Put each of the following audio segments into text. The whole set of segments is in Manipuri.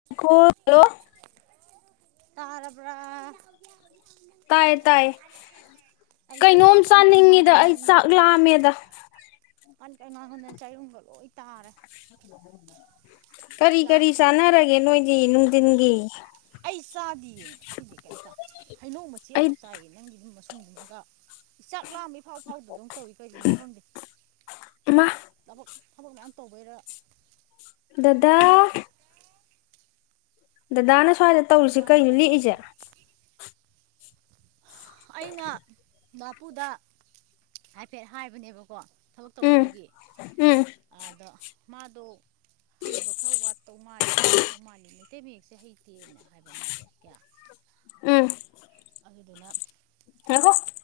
[unintelligible] [unintelligible] ꯇꯥꯔꯕ꯭ꯔꯥ ꯇꯥꯏꯌꯦ ꯇꯥꯏꯌꯦ ꯑꯩꯁꯦ ꯀꯩꯅꯣꯝ ꯋꯥ ꯀꯟ ꯀꯟ ꯆꯥꯅꯤꯡꯉꯤꯗ ꯑꯩ ꯉꯥꯡꯃꯟꯗꯅ ꯆꯥꯛ ꯂꯥꯝꯃꯦꯗ [unintelligible] ꯂꯣꯏ ꯇꯥꯔꯦ ꯀꯔꯤ ꯀꯔꯤ ꯌꯥꯁꯦ ꯂꯣꯏ ꯆꯧ ꯆꯥꯟꯅꯔꯒꯦ ꯅꯣꯏꯗꯤ ꯅꯨꯡꯊꯤꯟꯒꯤ ꯑꯩ ꯆꯥꯗꯤꯌꯦ ꯉꯁꯤꯗꯤ ꯀꯩꯝꯇ ꯍꯩꯅꯧ ꯃꯆꯦꯠ ꯑꯩ ꯑꯃꯈꯛ ꯆꯥꯏꯌꯦ ꯅꯪꯒꯤ ꯃꯁꯨꯡꯗꯨꯃꯒ ꯆꯥꯛ ꯂꯥꯝꯃꯤ ꯏꯐꯥꯎ ꯐꯥꯎꯗꯗꯧ ꯇꯧꯏ ꯀꯩꯒꯤꯅꯣ ꯈꯪꯗꯦ ꯃꯥ ꯊꯕꯛ ꯊꯕꯛ ꯃꯌꯥꯝ ꯇꯧꯕꯩꯔ ꯗꯗꯥ ꯗꯗꯥꯅ ꯁ꯭ꯋꯥꯏꯗ ꯇꯧꯔꯤꯨꯁꯤ ꯋꯥꯏꯑꯦꯕ ꯀꯩꯅ ꯂꯦꯛꯏꯁꯦ ꯑꯩꯅ ꯃꯄꯨꯗ ꯍꯥꯏꯐꯦꯠ ꯍꯥꯏꯕꯅꯦꯕꯀꯣ ꯊꯕꯛ ꯎꯝ ꯇꯧꯅꯕꯒꯤ ꯎꯝ ꯑꯗꯣ ꯃꯥꯗꯣ ꯍꯩꯕ ꯈꯔ ꯋꯥꯠꯇꯧ ꯃꯥꯜꯂꯤ ꯈꯣꯠꯇꯧ ꯃꯥꯜꯂꯤ ꯃꯩꯇꯩ ꯃꯌꯦꯛꯁꯦ ꯍꯩꯇꯦꯅ ꯍꯥꯏꯕ ꯃꯥꯁꯦ ꯀꯌꯥ ꯎꯝ ꯑꯗꯨꯗꯨꯅ [unintelligible]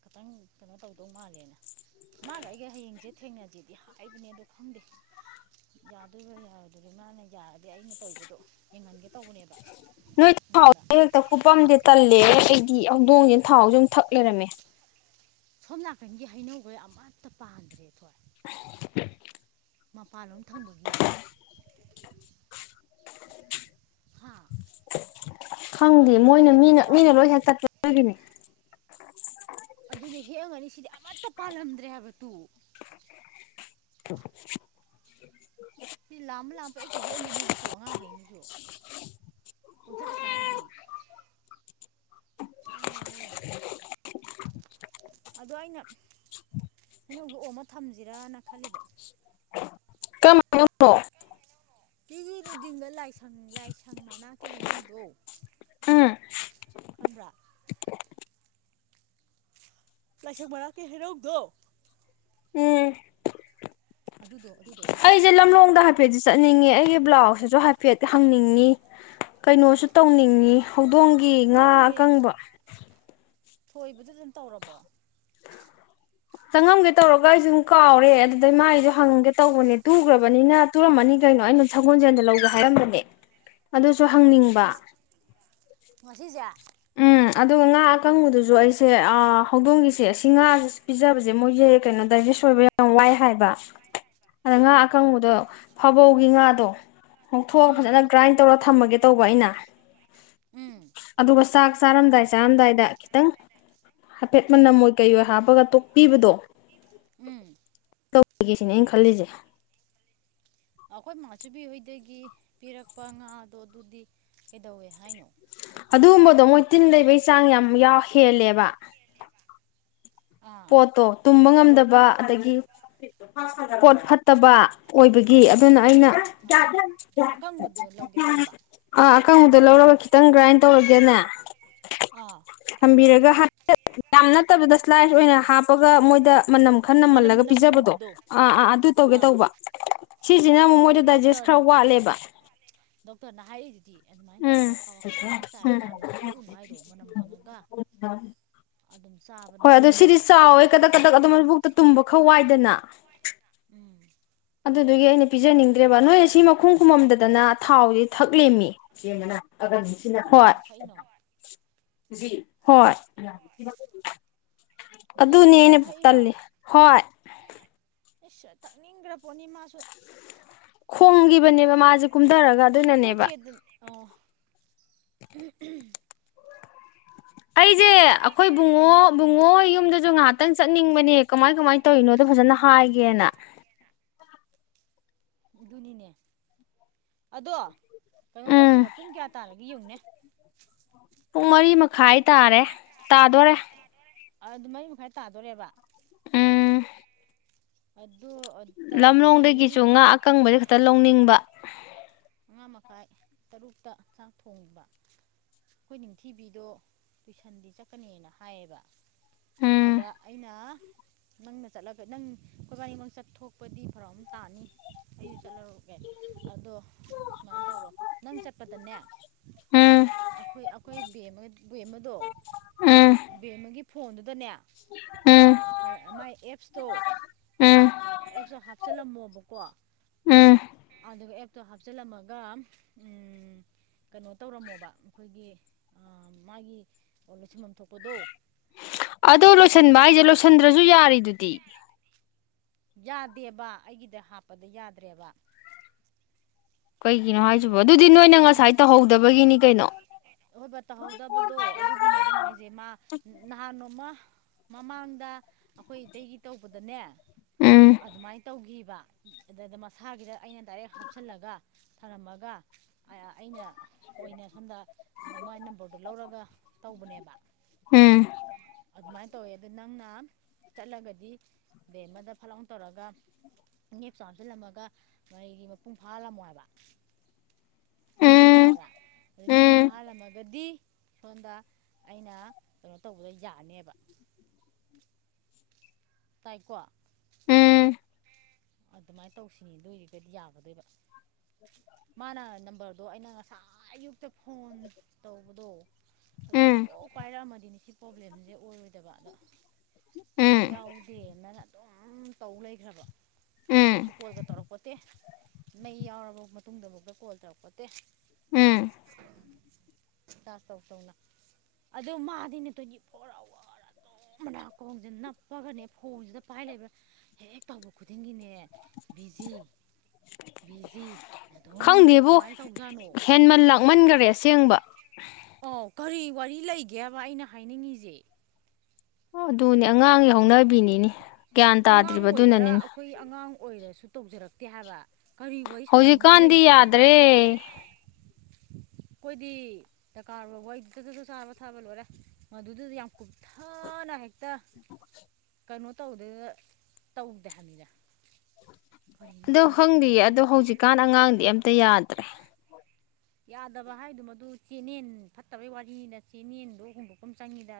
ꯈꯤꯇꯪ ꯀꯩꯅꯣ ꯇꯧꯗꯧ ꯃꯥꯜꯂꯦꯅ ꯃꯥꯒ ꯑꯩꯒ ꯍꯌꯦꯡꯁꯦ ꯊꯦꯡꯅꯁꯤꯗꯤ ꯍꯥꯏꯕꯅꯦ ꯑꯗꯣ ꯈꯪꯗꯦ ꯌꯥꯗꯣꯏꯔ ꯌꯥꯔꯣꯏꯗ꯭ꯔꯣꯏꯔ ꯃꯥꯅ ꯌꯥꯔꯗꯤ ꯑꯩꯅ ꯇꯧꯏꯕꯗꯣ ꯌꯦꯡꯍꯟꯒꯦ ꯇꯧꯕꯅꯦꯕ ꯃꯣꯏꯗꯥ [unintelligible] ꯀꯨꯄꯝꯗꯦ ꯇꯜꯂꯦ ꯑꯩꯗꯤ ꯍꯧꯗꯣꯡꯁꯤꯅ ꯊꯥꯎꯁꯦ ꯃꯨꯛ ꯊꯛ ꯂꯩꯔꯝꯃꯦ ꯁꯣꯝ ꯅꯥꯀꯟꯒꯤ ꯍꯩꯅꯧꯒꯩ ꯑꯃꯠꯇ ꯄꯥꯟꯗ꯭ꯔꯦ ꯑꯩꯈꫭꯏ ꯃꯄꯥꯟꯂꯣꯝ ꯊꯪꯕꯒꯤ ꯍꯥꯥ ꯈꯪꯗꯦ ꯃꯣꯏꯅ ꯃꯤꯅ ꯃꯤꯅ ꯂꯣꯏ ꯄꯥꯟꯗ꯭ꯔꯦ ꯍꯦꯛ [unintelligible] ꯑꯗꯨꯅꯦ ꯍꯦꯛꯑꯝꯒꯅꯤ ꯁꯤꯗꯤ ꯑꯃꯠꯇ ꯄꯥꯜꯂꯝꯗ꯭ꯔꯦ ꯍꯥꯏꯕ ꯇꯨ [inaudible] [inaudible] ꯁꯤ ꯂꯥꯝꯃ ꯂꯥꯝꯃ ꯄꯪꯍꯦꯛꯇ ꯍꯦꯛꯑꯝꯃꯅꯤꯕ ꯇꯨ ꯑꯉꯥꯡꯈꯩꯅꯁꯨ ꯄꯪꯆꯥ ꯆꯥꯕꯒꯤ ꯍꯣꯏ ꯑ ꯑꫭꯏꯕ ꯑꯗꯣ ꯑꯩꯅ ꯍꯩꯅꯣꯗꯣ ꯑꯣꯝꯃ ꯊꯝꯁꯤꯔꯅ ꯈꯜꯂꯤꯕ [unintelligible] ꯍꯩꯅꯧꯅꫭ [unintelligible] ꯂꯥꯏꯁꯪ ꯂꯥꯏꯁꯪ ꯃꯅꯥꯛꯀꯤ ꯍꯩꯅꯧꯗꯣ ꯎꯝ ꯈꯪꯕ꯭ꯔꯥ ꯂꯥꯏꯁꯪ ꯃꯅꯥꯛꯀꯤ ꯍꯩꯅꯧꯗꯣ ꯎꯝ ꯑꯗꯨꯗꯣ ꯑꯗꯨꯗꯣ ꯑꯗꯨꯗꯣ ꯑꯩꯁꯦ ꯂꯝꯂꯣꯡꯗ ꯍꯥꯏꯐꯦꯠꯇꯤ ꯆꯠꯅꯤꯡꯉꯦ ꯑꯩꯒꯤ ꯕ꯭ꯂꯥꯎꯁꯁꯤꯁꯨ ꯍꯥꯏꯐꯦꯠ ꯍꯪꯅꯤꯡꯉꯤ ꯀꯩꯅꯣꯁꯨ ꯇꯧꯅꯤꯡꯉꯤ ꯍꯧꯗꯣꯡꯒꯤ ꯉꯥ ꯑꯀꯪꯕ ꯊꯣꯏꯕꯗꯣ ꯑꯗꯨꯝ ꯇꯧꯔꯕꯣ ꯆꯪꯉꯝꯒꯦ ꯇꯧꯔꯒ ꯑꯩꯁꯨꯨꯝ ꯀꯥꯎꯔꯦ ꯑꯗꯨꯗꯩ ꯃꯥꯥꯏꯁꯨ ꯍꯪꯒꯦ ꯇꯧꯕꯅꯦ ꯇꯨꯈ꯭ꯔꯕꯅꯤꯅ ꯇꯨꯔꯝꯃꯅꯤ ꯀꯩꯅꯣ ꯑꯩꯅ ꯁꯒꯣꯜꯖꯦꯟꯗ ꯂꯧꯒꯦ ꯍꯥꯏꯔꯝꯕꯅꯦ [inaudible] ꯑꯗꯨꯁꯨ ꯍꯪꯅꯤꯡꯕ ꯉꯁꯤ ꯉꯁꯤꯁꯦ ꯎꯝ ꯑꯗꯨꯒ ꯉꯥ ꯑꯀꯪꯕꯗꯨꯁꯨ ꯑꯩꯁꯦ ꯑꯥ ꯍꯧꯗꯣꯡꯒꯤꯁꯦ ꯑꯁꯤ ꯉꯥ ꯄꯤꯖꯕꯁꯦ ꯃꯣꯏꯁꯦ ꯀꯩꯅꯣ ꯗꯥꯏꯖꯦꯁ ꯑꯣꯏꯕ ꯌꯥꯝ ꯋꯥꯏ ꯍꯥꯏꯕ ꯍꯥꯏ ꯍꯥꯏ ꯑ ꯉꯥ ꯑꯀꯪꯕꯗꯣ ꯐꯥꯕꯧꯒꯤ ꯉꯥꯗꯣ ꯉꯣꯡꯊꯣꯛꯑ ꯎꯝ ꯐꯖꯅ ꯒ꯭ꯔꯥꯏꯟ ꯇꯧꯔ ꯊꯝꯃꯒꯦ ꯇꯧꯕ ꯑꯩꯅ꯫ ꯎꯝ ꯑꯗꯨꯒ ꯆꯥꯛ ꯆꯥꯔꯝꯗꯥꯏ ꯆꯥꯔꯝꯗꯥꯏꯗ ꯈꯤꯇꯪ꯫ ꯍꯥꯏꯐꯦꯠ ꯎꯝ ꯃꯅꯝ ꯑꯣꯏ ꯀꯩꯑꯣꯏ ꯍꯥꯞꯄꯒ ꯇꯣꯛꯄꯤꯕꯗꯣ꯫ ꯎꯝ ꯇꯧꯒꯦ ꯁꯤꯅꯦ ꯑꯩꯅ ꯈꯜꯂꯤꯁꯦ꯫ ꯑꯩꯈꯣꯏ ꯃꯥꯁꯨꯕꯤꯍꯣꯏꯗꯒꯤ ꯄꯤꯔꯛꯄ ꯉꯥꯗꯣ ꯑꯗꯨꯗꯤ ꯀꯩꯗꯧꯋꯦ ꯍꯥꯏꯅꯣ꯫ ꯑꯗꯨꯒꯨꯝꯕꯗꯣ ꯃꯣꯏ ꯇꯤꯟ ꯂꯩꯕꯒꯤ ꯆꯥꯡ ꯌꯥꯝ ꯍꯦꯜꯂꯦꯕ꯫ ꯑꯥ ꯄꯣꯠꯇꯣ꯫ ꯇꯨꯝꯕ ꯉꯝꯗꯕ ꯑꯗꯒꯤ ꯄꯣꯠ ꯐꯠꯇꯕ ꯑꯣꯏꯕꯒꯤ ꯑꯗꯨꯅ ꯑꯩꯅ꯫ ꯑꯥ ꯑꯀꯪꯕꯗꯣ ꯂꯧꯒꯦ ꯇꯧꯕ [inaudible] ꯑꯥ ꯑꯀꯪꯕꯨꯨꯗ ꯂꯧꯔꯒ ꯈꯤꯇꯪ ꯒ꯭ꯔꯥꯏꯟ ꯇꯧꯔꯦꯗꯅ꯫ ꯑꯥ꯫ ꯊꯝꯕꯤꯔꯒ ꯍꯥꯏꯐꯦꯠ ꯌꯥꯝ ꯅꯠꯇꯕꯗ ꯁ꯭ꯂꯥꯏꯁ ꯑꯣꯏꯅ ꯍꯥꯞꯄꯒ ꯃꯣꯏꯗ ꯃꯅꯝ ꯈ ꯃꯅꯝ ꯅꯃꯜꯂꯒ ꯄꯤꯖꯕꯗꯣ ꯅꯝꯍꯟꯕꯗꯣ ꯑꯥ ꯑꯥ ꯑꯗꯨ ꯇꯧꯒꯦ ꯑꯥ ꯇꯧꯕ꯫ ꯁꯤꯁꯤꯅ ꯑꯃꯨꯛ ꯑꯗꯨ ꯃꯣꯏꯗ ꯗꯥꯏꯖꯦꯁ ꯗꯣꯛꯇꯔꯅ ꯈꯔ ꯋꯥꯠꯂꯦꯕ꯫ ꯗꯣꯛꯇꯔꯅ ꯍꯥꯏꯔꯥꯛꯏꯗꯨꯗꯤ ꯑꯗꯨꯃꯥꯏꯅ ꯎꯝ ꯇꯧꯔꯒ ꯀꯕ ꯀꯕꯛꯇꯪ ꯆꯥꯏꯔꯣ ꯎꯝ ꯌꯥꯝꯅꯁꯨ ꯇꯣꯠꯂꯨꯅꯨ ꯍꯥꯏꯗꯣ ꯃꯅꯝ ꯐꯪꯉꯒ ꯑꯗꯨꯝ ꯆꯥꯕꯅꯤ ꯍꯣꯏ ꯑꯗꯣ ꯍꯥꯏꯗꯣ ꯁꯤꯗꯤ ꯃꯣꯏꯗꯤ꯫ ꯆꯥꯎꯋꯦ ꯀꯗꯛ ꯀꯗꯛ ꯑꯗꯨꯝꯕꯣꯛꯇ ꯇꯨꯝꯕ ꯈꯥ ꯋꯥꯏꯗꯅ꯫ ꯎꯝ꯫ ꯑꯗꯨꯗꯨꯒꯤ ꯑꯩꯅ ꯄꯤꯖꯅꯤꯡꯗ꯭ꯔꯦꯕ ꯅꯣꯏ ꯁꯤ ꯃꯈꯨꯝ ꯈꯨꯨꯝꯃꯝꯗꯗꯅ ꯊꯥꯎꯁꯤ ꯊꯛ ꯂꯦꯝꯃꯤ ꯁꯤꯅ ꯐꯒꯟꯁꯤꯅ ꯍ‌ꯣꯏ꯫ ꯀꯅꯥꯅ ꯊꯛꯏꯅꯣ ꯍꯣꯏ [unintelligible] ꯑꯗꯨꯅꯦ ꯂꯂꯩꯕꯤꯅ ꯑꯩꯅ ꯊꯛꯏꯔꯣ ꯇꯜꯂꯤ ꯍꯣꯏ ꯏꯁ ꯇꯛꯅꯤꯡꯈ꯭ꯔꯄ‌ꯣꯠꯅꯤ ꯃꯥꯁꯨ꯫ ꯈꯨꯡꯈꯤꯕꯅꯦꯕ ꯃꯥꯖ‌‌ꯦ꯫ ꯑꯩꯈꯣꯏ ꯆꯦꯗ ꯑꯣ ꯎꯝ ꯎꯝ꯫ ꯑꯩꯖ‌ꯦ ꯑꯈꯣꯏ ꯕꯨꯡꯉꯣ꯫ ꯎꯝ ꯕꯨꯡꯉꯣ ꯍ‌ꯣꯏ ꯌꯨꯝꯗꯖꯨ ꯉꯥꯍꯥꯛꯇꯪ ꯆꯠꯅꯤꯡꯕꯅꯦ ꯀꯃꯥꯏ ꯀꯃꯥꯏꯅ ꯇꯧꯔꯤꯅꯣꯗꯣ ꯐꯖꯅ ꯍꯥꯏꯒꯦꯅ꯫ ꯑꯗꯨꯅꯤꯅꯦ ꯑꯗꯣ ꯀꯩꯅꯣ ꯎꯝ ꯇꯧꯁꯤꯔꯣ ꯄꯨꯡ ꯀꯌꯥ ꯇꯥꯔꯒꯦ ꯌꯦꯡꯉꯨꯅꯦ꯫ ꯄꯨꯡ ꯃꯔꯤ ꯃꯈꯥꯏ ꯇꯥꯔꯦ ꯇꯥꯗꯣꯔꯦ꯫ ꯑꯗꯨ ꯃꯔꯤ ꯃꯈꯥꯏ ꯇꯥꯗꯣꯔꯦꯕ꯫ ꯎꯝ꯫ ꯑꯗꯨ ꯑ ꯂꯝꯂꯣꯡꯗꯒꯤꯁꯨ ꯉꯥ ꯑꯀꯪꯕ ꯈꯤꯇ ꯂꯧꯅꯤꯡꯕ ꯃꯉꯥ ꯃꯈꯥꯏ ꯇꯔꯨꯛꯇ ꯆꯥꯛ ꯊꯣꯡꯕ꯫ ꯑꯩꯈꯣꯏ ꯅꯤꯡꯊꯤꯕꯤꯗꯣ ꯇꯨꯏꯁꯟꯗꯤ ꯆꯠꯀꯅꯦꯅ ꯍꯥꯏꯌꯦꯕ꯫ ꯎꯝ ꯑꯗ ꯑꯩꯅ ꯅꯪꯅ ꯆꯠꯂꯒ ꯅꯪ ꯈ‌ꯣꯏꯕꯥꯅꯤꯃꯛ ꯆꯠꯊ‌ꯣꯛ ꯄꯗꯤ ꯐꯔꯛ ꯑꯃ ꯇꯥꯅꯤ ꯑꯩꯖꯨ ꯆꯠꯂꯔ‌ꯣꯏꯒꯦ꯫ ꯑꯗꯣ ꯁꯨꯃꯥꯏꯅ ꯇꯧꯔꯣ ꯅꯪ ꯆꯠꯄꯗꯅꯦ꯫ ꯎꯝ ꯑꯩꯈꯣꯏ ꯑꯩꯈꯣꯏ ꯕꯦꯝꯃ ꯕꯦꯝꯃꯗꯣ ꯎꯝ ꯕꯦꯝꯃꯒꯤ ꯐꯣꯟꯗꯨꯗꯅꯦ꯫ ꯎꯝ꯫ ꯃꯥꯏ ꯑꯦꯞꯁꯇꯣ ꯎꯝ ꯑꯦꯞꯁꯇꯣ ꯍꯥꯞꯆꯜꯂꯝꯃꯣꯕꯀꯣ꯫ ꯎꯝ꯫ ꯑꯗꯨꯒ ꯑꯦꯞꯇꯣ ꯍꯥꯞꯆꯤꯜꯂꯝꯃꯒ ꯎꯝ꯫ ꯀꯩꯅꯣ ꯇꯧꯔꯝꯃꯣꯕ ꯑꯈꯣꯏꯒꯤ ꯑ ꯃꯥꯒꯤ꯫ ꯑꯣ ꯂ‌ꯣꯏꯁꯟꯕꯝ ꯊꯣꯛꯄꯗꯣ꯫ ꯑꯗꯣ ꯑꯗꯨ ꯂꯣꯏꯁꯟꯕ ꯍꯥꯏꯁꯦ ꯂꯣꯏꯁꯤꯜꯂꯝꯃꯣ ꯂꯣꯏꯁꯟꯗ꯭ꯔꯖꯨ ꯌꯥꯔꯤꯗꯨꯗꯤ꯫ ꯌꯥꯗꯦꯕ ꯑꯩꯒꯤꯗ ꯍꯥꯞꯄꯗ ꯌꯥꯗ꯭ꯔꯦꯕ꯫ ꯀꯩꯒꯤꯅꯣ ꯍꯥꯏꯖꯤꯕ‌‍ꯣ ꯑꯩꯒꯤꯗ ꯗꯨꯗꯤ ꯍꯥꯞꯄꯗ ꯅꯣꯏꯅ ꯉꯁꯥꯏ ꯇꯧꯍꯧꯗꯕꯒꯤꯅꯤ ꯀꯩꯅꯣ꯫ ꯍꯣꯏꯕ ꯇꯍꯧꯗꯕꯗꯣ ꯑꯗꯨꯒꯤꯅꯦ ꯑꯩꯅ ꯍꯥꯏꯖ‌ꯦ ꯃꯥ ꯅꯍꯥꯟ ꯅ‌ꯣꯡꯃ ꯃꯃꯥꯡꯗ ꯑꯩꯈꯣꯏ ꯏꯇꯩꯒꯤ ꯇꯧꯕꯗꯅꯦ ꯎꯝ ꯑꯗꯨꯃꯥꯏꯅ ꯇꯧꯈꯤꯕ ꯑꯗꯨꯗ ꯃꯁꯥꯒꯤꯗ ꯑꯩꯅ ꯗꯥꯏꯔꯦꯛ ꯍꯥꯞꯆꯜꯂꯒ ꯊꯔꯝꯃꯒ ꯑꯩꯅ ꯑꯣꯏꯅ ꯁꯣꯝꯗ ꯃꯥꯏ ꯅꯝꯕꯔꯗꯣ ꯂꯧꯔꯒ ꯇꯧꯕꯅꯦꯕ ꯎꯝ ꯑꯗꯨꯃꯥꯏꯅ ꯇꯧꯋꯦ ꯑꯗꯨ ꯅꯪꯅ ꯆꯠꯂꯒꯗꯤ ꯕꯦꯝꯃꯗ ꯐꯠꯂꯥꯎ ꯇꯧꯔꯒ ꯑ‌ꯦꯞꯁꯇ‌ꯣ ꯍꯥꯝꯆꯜꯂꯝꯃꯒ ꯃꯍꯩꯒꯤ ꯃꯄꯨꯡ ꯐꯥꯍꯜꯂꯝꯃꯣ ꯍꯥꯏꯕ ꯒ꯭ꯌꯥꯟ ꯎꯝ ꯇꯥꯕ꯭ꯔꯥ ꯑꯗꯩ ꯃꯄꯨꯡ ꯎꯝ ꯐꯥꯍꯜꯂꯝꯃꯒꯗꯤ ꯁꯣꯝꯗ ꯑꯩꯅ ꯀꯩꯅꯣ ꯇꯧꯕꯗ ꯌꯥꯅꯦꯕ ꯇꯥꯏꯀꯣ ꯎꯝ ꯑꯗꯨꯃꯥꯏꯅ ꯇꯧꯁꯦ ꯅꯣꯏꯖꯤꯒꯗꯤ ꯌꯥꯒꯗꯣꯏꯕ ꯃꯥꯅ ꯅꯝꯕꯔꯗꯣ ꯑꯩꯅ ꯑꯥꯏ ꯑꯌꯨꯛꯇ ꯐꯣꯟ ꯇꯧꯕꯗꯣ ꯑꯗꯨꯗ ꯎꯝ ꯀ‌ꯣꯛ ꯄꯥꯏꯔꯛꯑꯝꯃꯗꯤꯅ‌ꯦ ꯁꯤ ꯄ꯭ꯔꯣꯕ꯭ꯂꯦꯝꯖ‌ꯦ ꯑꯣꯏꯔꯣꯏꯗꯕ ꯑꯗꯣ ꯎꯝ ꯃꯩ ꯌꯥꯎꯗꯦꯅ ꯑꯗꯨꯝ ꯇꯧ ꯂꯩꯈ꯭ꯔꯕ ꯎꯝ ꯑꯗꯨꯁꯨ ꯀꯣꯜꯒ ꯇꯧꯔꯛꯄꯣꯠꯇꯦ ꯃꯩ ꯌꯥꯎꯔꯕ ꯃꯇꯨꯡꯗ ꯕꯨꯛꯇ ꯀꯣꯜ ꯇꯧꯔꯛꯄꯣꯠꯇꯦ ꯎꯝ ꯎꯝ ꯆꯥꯔꯁ ꯇꯧ ꯇꯧꯅ ꯑꯗꯣ ꯃꯥꯗꯤꯅꯦ ꯇ꯭ꯋꯦꯟꯇꯤ ꯐꯣꯔ ꯑꯋꯥꯔ ꯑ ꯗꯨꯝ ꯃꯅꯥꯀꯣꯡꯁꯦ ꯅꯞꯄꯒꯅꯦ ꯐꯣꯡꯁꯤꯗ ꯄꯥꯏ ꯂꯩꯕ꯭ꯔ ꯍꯦꯛ ꯇꯧꯕ ꯈꯨꯗꯤꯡꯒꯤꯅꯦ ꯕꯤꯖꯤ ꯕꯤꯖꯤ ꯑꯗꯨꯝ ꯂꯩ ꯈꯪꯗꯦꯕꯣ ꯀꯃꯥꯏꯅ ꯇꯧꯖꯥꯠꯅꯣ ꯍꯦꯟꯃꯟ ꯂꯥꯛꯃꯟꯈꯔꯦ ꯑꯁꯦꯡꯕ ꯑꯣ ꯀꯔꯤ ꯋꯥꯔꯤ ꯂꯩꯒꯦꯕ ꯑꯩꯅ ꯍꯥꯏꯅꯤꯡꯉꯤꯁꯦ ꯑꯣ ꯑꯗꯨꯅꯦ ꯑꯉꯥꯡꯒꯤ ꯍꯧꯅꯕꯤꯅꯤꯅꯦ ꯒ꯭ꯌꯥꯟ ꯑꯉꯥꯡ ꯇꯥꯗ꯭ꯔꯤꯕ ꯑꯣꯏꯒꯦꯔꯥ ꯑꯗꯨꯅꯅꯤꯅ ꯑꯩꯈꯣꯏ ꯑꯉꯥꯡ ꯑꯣꯏꯔꯁꯨ ꯇꯧꯖꯔꯛꯇꯦ ꯍꯥꯏꯕ ꯀꯔꯤ ꯋꯥꯔꯤ ꯁꯥꯟꯅꯅꯤꯡꯉꯥꯏ ꯍꯧꯖꯤꯛꯀꯥꯟꯗꯤ ꯂꯩꯒꯦ ꯍꯥꯏꯕ ꯌꯥꯗ꯭ꯔꯦ ꯑꯩꯈꯣꯏꯗꯤ ꯗꯀꯥꯔ ꯑꯣꯏꯕ ꯋꯥꯔꯤ [unintelligible] ꯁꯥꯕ ꯁꯥꯕ ꯂꯣꯏꯔꯦ ꯃꯗꯨꯗꯨꯗ ꯌꯥꯝ ꯀꯨꯞꯊꯅ ꯍꯦꯛꯇ ꯀꯩꯅꯣ ꯇꯧꯗꯅ ꯇꯧꯗꯦ ꯍꯥꯏꯕꯅꯤꯅ ꯑꯗꯣ ꯈꯪꯗꯤꯌꯦ ꯑꯗꯣ ꯈꯪꯗꯦ ꯍꯧꯖꯤꯛꯀꯥꯟ ꯑꯉꯥꯡꯗꯤ ꯑꯝꯇ ꯌꯥꯗ꯭ꯔꯦ ꯌꯥꯗꯕ ꯍꯥꯏꯗꯣ ꯃꯗꯨ ꯆꯦꯅꯦꯟ ꯐꯠꯇꯕꯩ ꯋꯥꯔꯤꯅꯗ ꯆꯦꯅꯦꯟꯗꯣ ꯍꯣꯡꯗꯣꯛꯄꯥꯝ ꯆꯪꯉꯤꯗ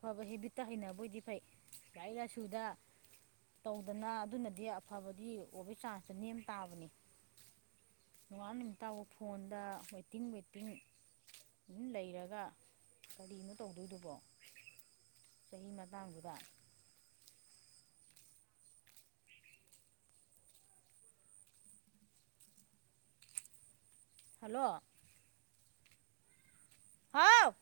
ꯑꯐꯕ ꯍꯦꯕꯤꯠꯇ ꯍꯩꯅꯕ ꯑꯣꯏꯗꯤ ꯐꯩ ꯂꯥꯏꯔꯤꯛ ꯂꯥꯏꯁꯨꯗ ꯇꯧꯗꯅ ꯑꯗꯨꯅꯗꯤ ꯑꯐꯕꯗꯤ ꯑꯣꯏꯕꯒꯤ ꯆꯥꯟꯁ ꯅꯦꯝ ꯇꯥꯕꯅꯤ ꯅꯣꯉꯥꯡꯕꯗꯩ ꯅꯨꯃꯤꯠ ꯇꯕꯧ ꯐꯣꯟꯗ ꯋꯦꯇꯤꯡ ꯋꯦꯇꯤꯡ ꯑꯗꯨꯝ ꯂꯩꯔꯒ ꯀꯔꯤꯅꯣ ꯇꯧꯗꯣꯏꯗꯨꯕꯣ? ꯆꯍꯤ ꯃꯇꯥꯡꯗꯨꯗ ꯍꯜꯂꯣ ꯍꯥꯥꯎ